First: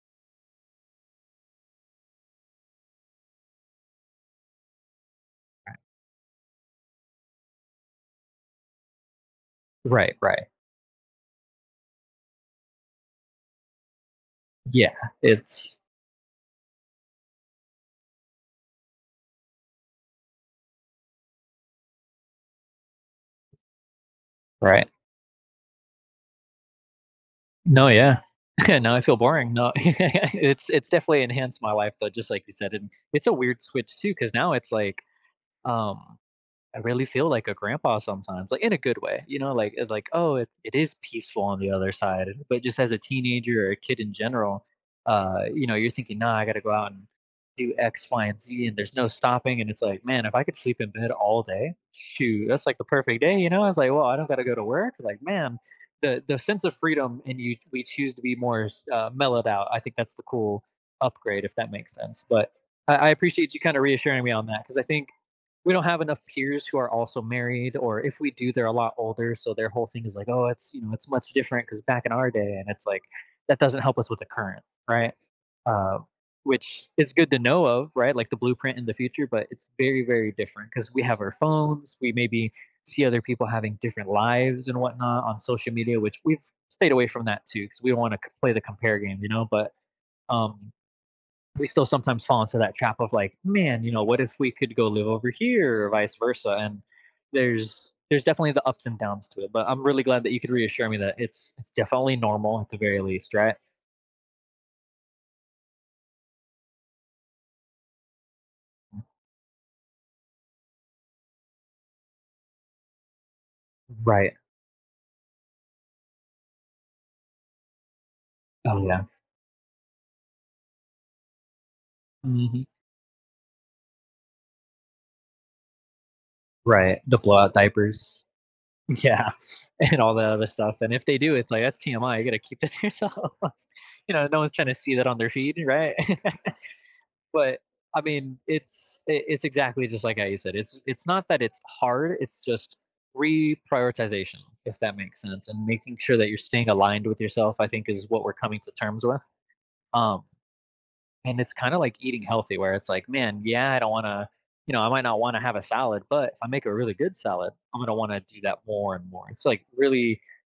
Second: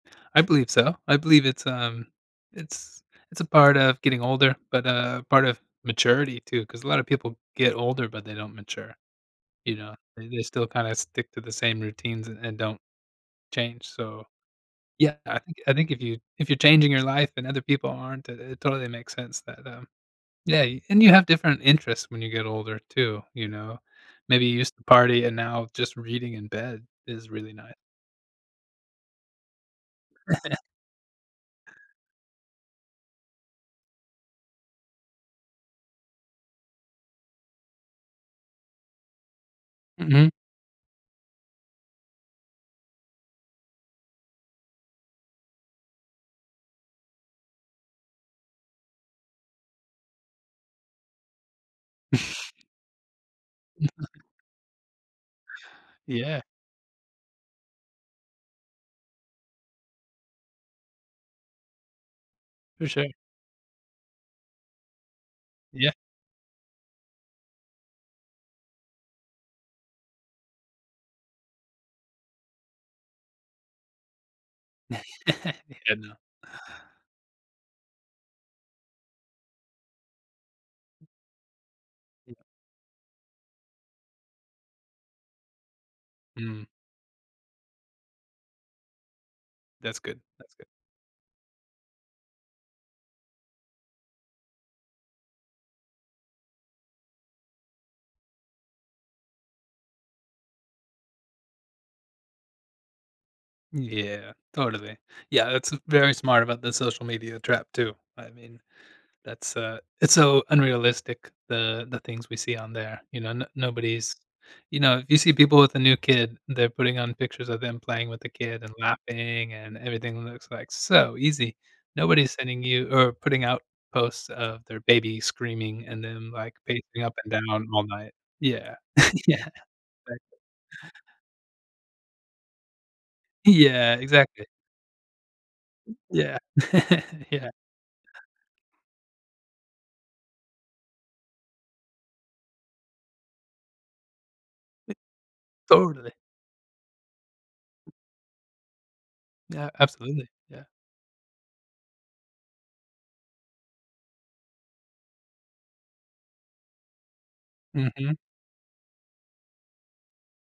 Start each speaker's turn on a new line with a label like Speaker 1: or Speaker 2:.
Speaker 1: I believe so. I believe it's, um it's it's a part of getting older, but a part of
Speaker 2: Right.
Speaker 1: maturity, too 'cause a lotta people get older but they don't mature. You know,
Speaker 2: Right,
Speaker 1: they
Speaker 2: right.
Speaker 1: still kinda stick to the same routines a and don't change, so,
Speaker 2: Yeah,
Speaker 1: yeah, I think I
Speaker 2: it's
Speaker 1: think if you if you're changing your life and other people aren't, i it totally makes sense that that, um yeah, and you have different interests when you get older too, you know? Maybe you used to
Speaker 2: Right.
Speaker 1: party and now just reading in bed is really ni
Speaker 2: No, yeah. Now I feel boring no, it's it's definitely enhanced my life, though, just, like, you said and it's a weird switch, too 'cause now it's, like, um, I really feel like a grandpa sometimes, like, in a good way, you know, like it like,
Speaker 1: Mhm.
Speaker 2: "Oh, it it is peaceful on the other side." But just as a teenager or a kid in general, uh, you know, you're thinking, "No, I gotta go out and do X, Y, and Z, and there's no stopping," and it's like, "Man, if I could sleep in bed all day, shoot, that's like the perfect day," you know? I was like, "Well, I don't gotta go to work." Like, man, the the
Speaker 1: Yeah.
Speaker 2: sense of freedom and you we choose to be more s uh, mellowed out, I think that's the cool upgrade, if that makes sense, but,
Speaker 1: For
Speaker 2: I I
Speaker 1: sure.
Speaker 2: appreciate you kinda reassuring me on that 'cause I think we don't
Speaker 1: Yeah.
Speaker 2: have enough peers who are also married or if we do, they're a lot older, so their whole thing is, like, "Oh, it's, you know, it's much different 'cause back in our day" And it's like, that doesn't help us with the current, right?
Speaker 1: I
Speaker 2: Uh,
Speaker 1: know.
Speaker 2: which is good to know of, right? Like, the blueprint in the future, but it's very, very different 'cause we have our phones, we
Speaker 1: [unintelligible]
Speaker 2: maybe see other people having different lives and what-not on social media, which we've
Speaker 1: Mm.
Speaker 2: stayed away from that, too, 'cause we wanna c play the compare game, you know? But,
Speaker 1: That's good, that's good.
Speaker 2: um, we still sometimes fall into that trap of, like, "Man, you know, what if we could go live over here," or vice versa, and there's there's definitely the ups and downs to it, but I'm really glad that you could reassure me that it's it's definitely normal at the very least, right?
Speaker 1: Yeah, totally, yeah that's, uh, very smart about the social media trap, too. I mean,
Speaker 2: Mm.
Speaker 1: that's, uh, it's so unrealistic, the the things we see on there, you know? No nobody's
Speaker 2: Right.
Speaker 1: you know, if you see people with a new kid, they're putting on pictures of them playing with the kid and
Speaker 2: Oh, yeah.
Speaker 1: laughing and everything looks like so easy. Nobody's sending
Speaker 2: Mhm.
Speaker 1: you or putting out posts of their baby screaming and then, like,
Speaker 2: Right,
Speaker 1: pacing up
Speaker 2: the
Speaker 1: and
Speaker 2: blowout
Speaker 1: down all night
Speaker 2: diapers.
Speaker 1: Yeah,
Speaker 2: Yeah,
Speaker 1: yeah,
Speaker 2: and all that
Speaker 1: exactly
Speaker 2: other stuff and if they do, it's like, "That's TMI, you gotta keep that to yourself."
Speaker 1: Yeah,
Speaker 2: You know, no
Speaker 1: exactly.
Speaker 2: one's tryna see that on their feed, right?
Speaker 1: Yeah, yeah.
Speaker 2: But, I mean, it's i it's exactly just like how you said, it's it's not that it's hard, it's just reprioritization, if
Speaker 1: Eh
Speaker 2: that makes sense, and making
Speaker 1: Totally.
Speaker 2: sure that you're staying aligned with yourself, I think, is what we're coming to terms with,
Speaker 1: Yeah,
Speaker 2: um,
Speaker 1: absolutely, yeah.
Speaker 2: and it's kinda, like, eating healthy where it's, like, "Man, yeah, I don't wanna you know, I might not wanna have a salad, but if I make a really good salad, I'm gonna
Speaker 1: Mhm.
Speaker 2: wanna do that more and more." It's, like, really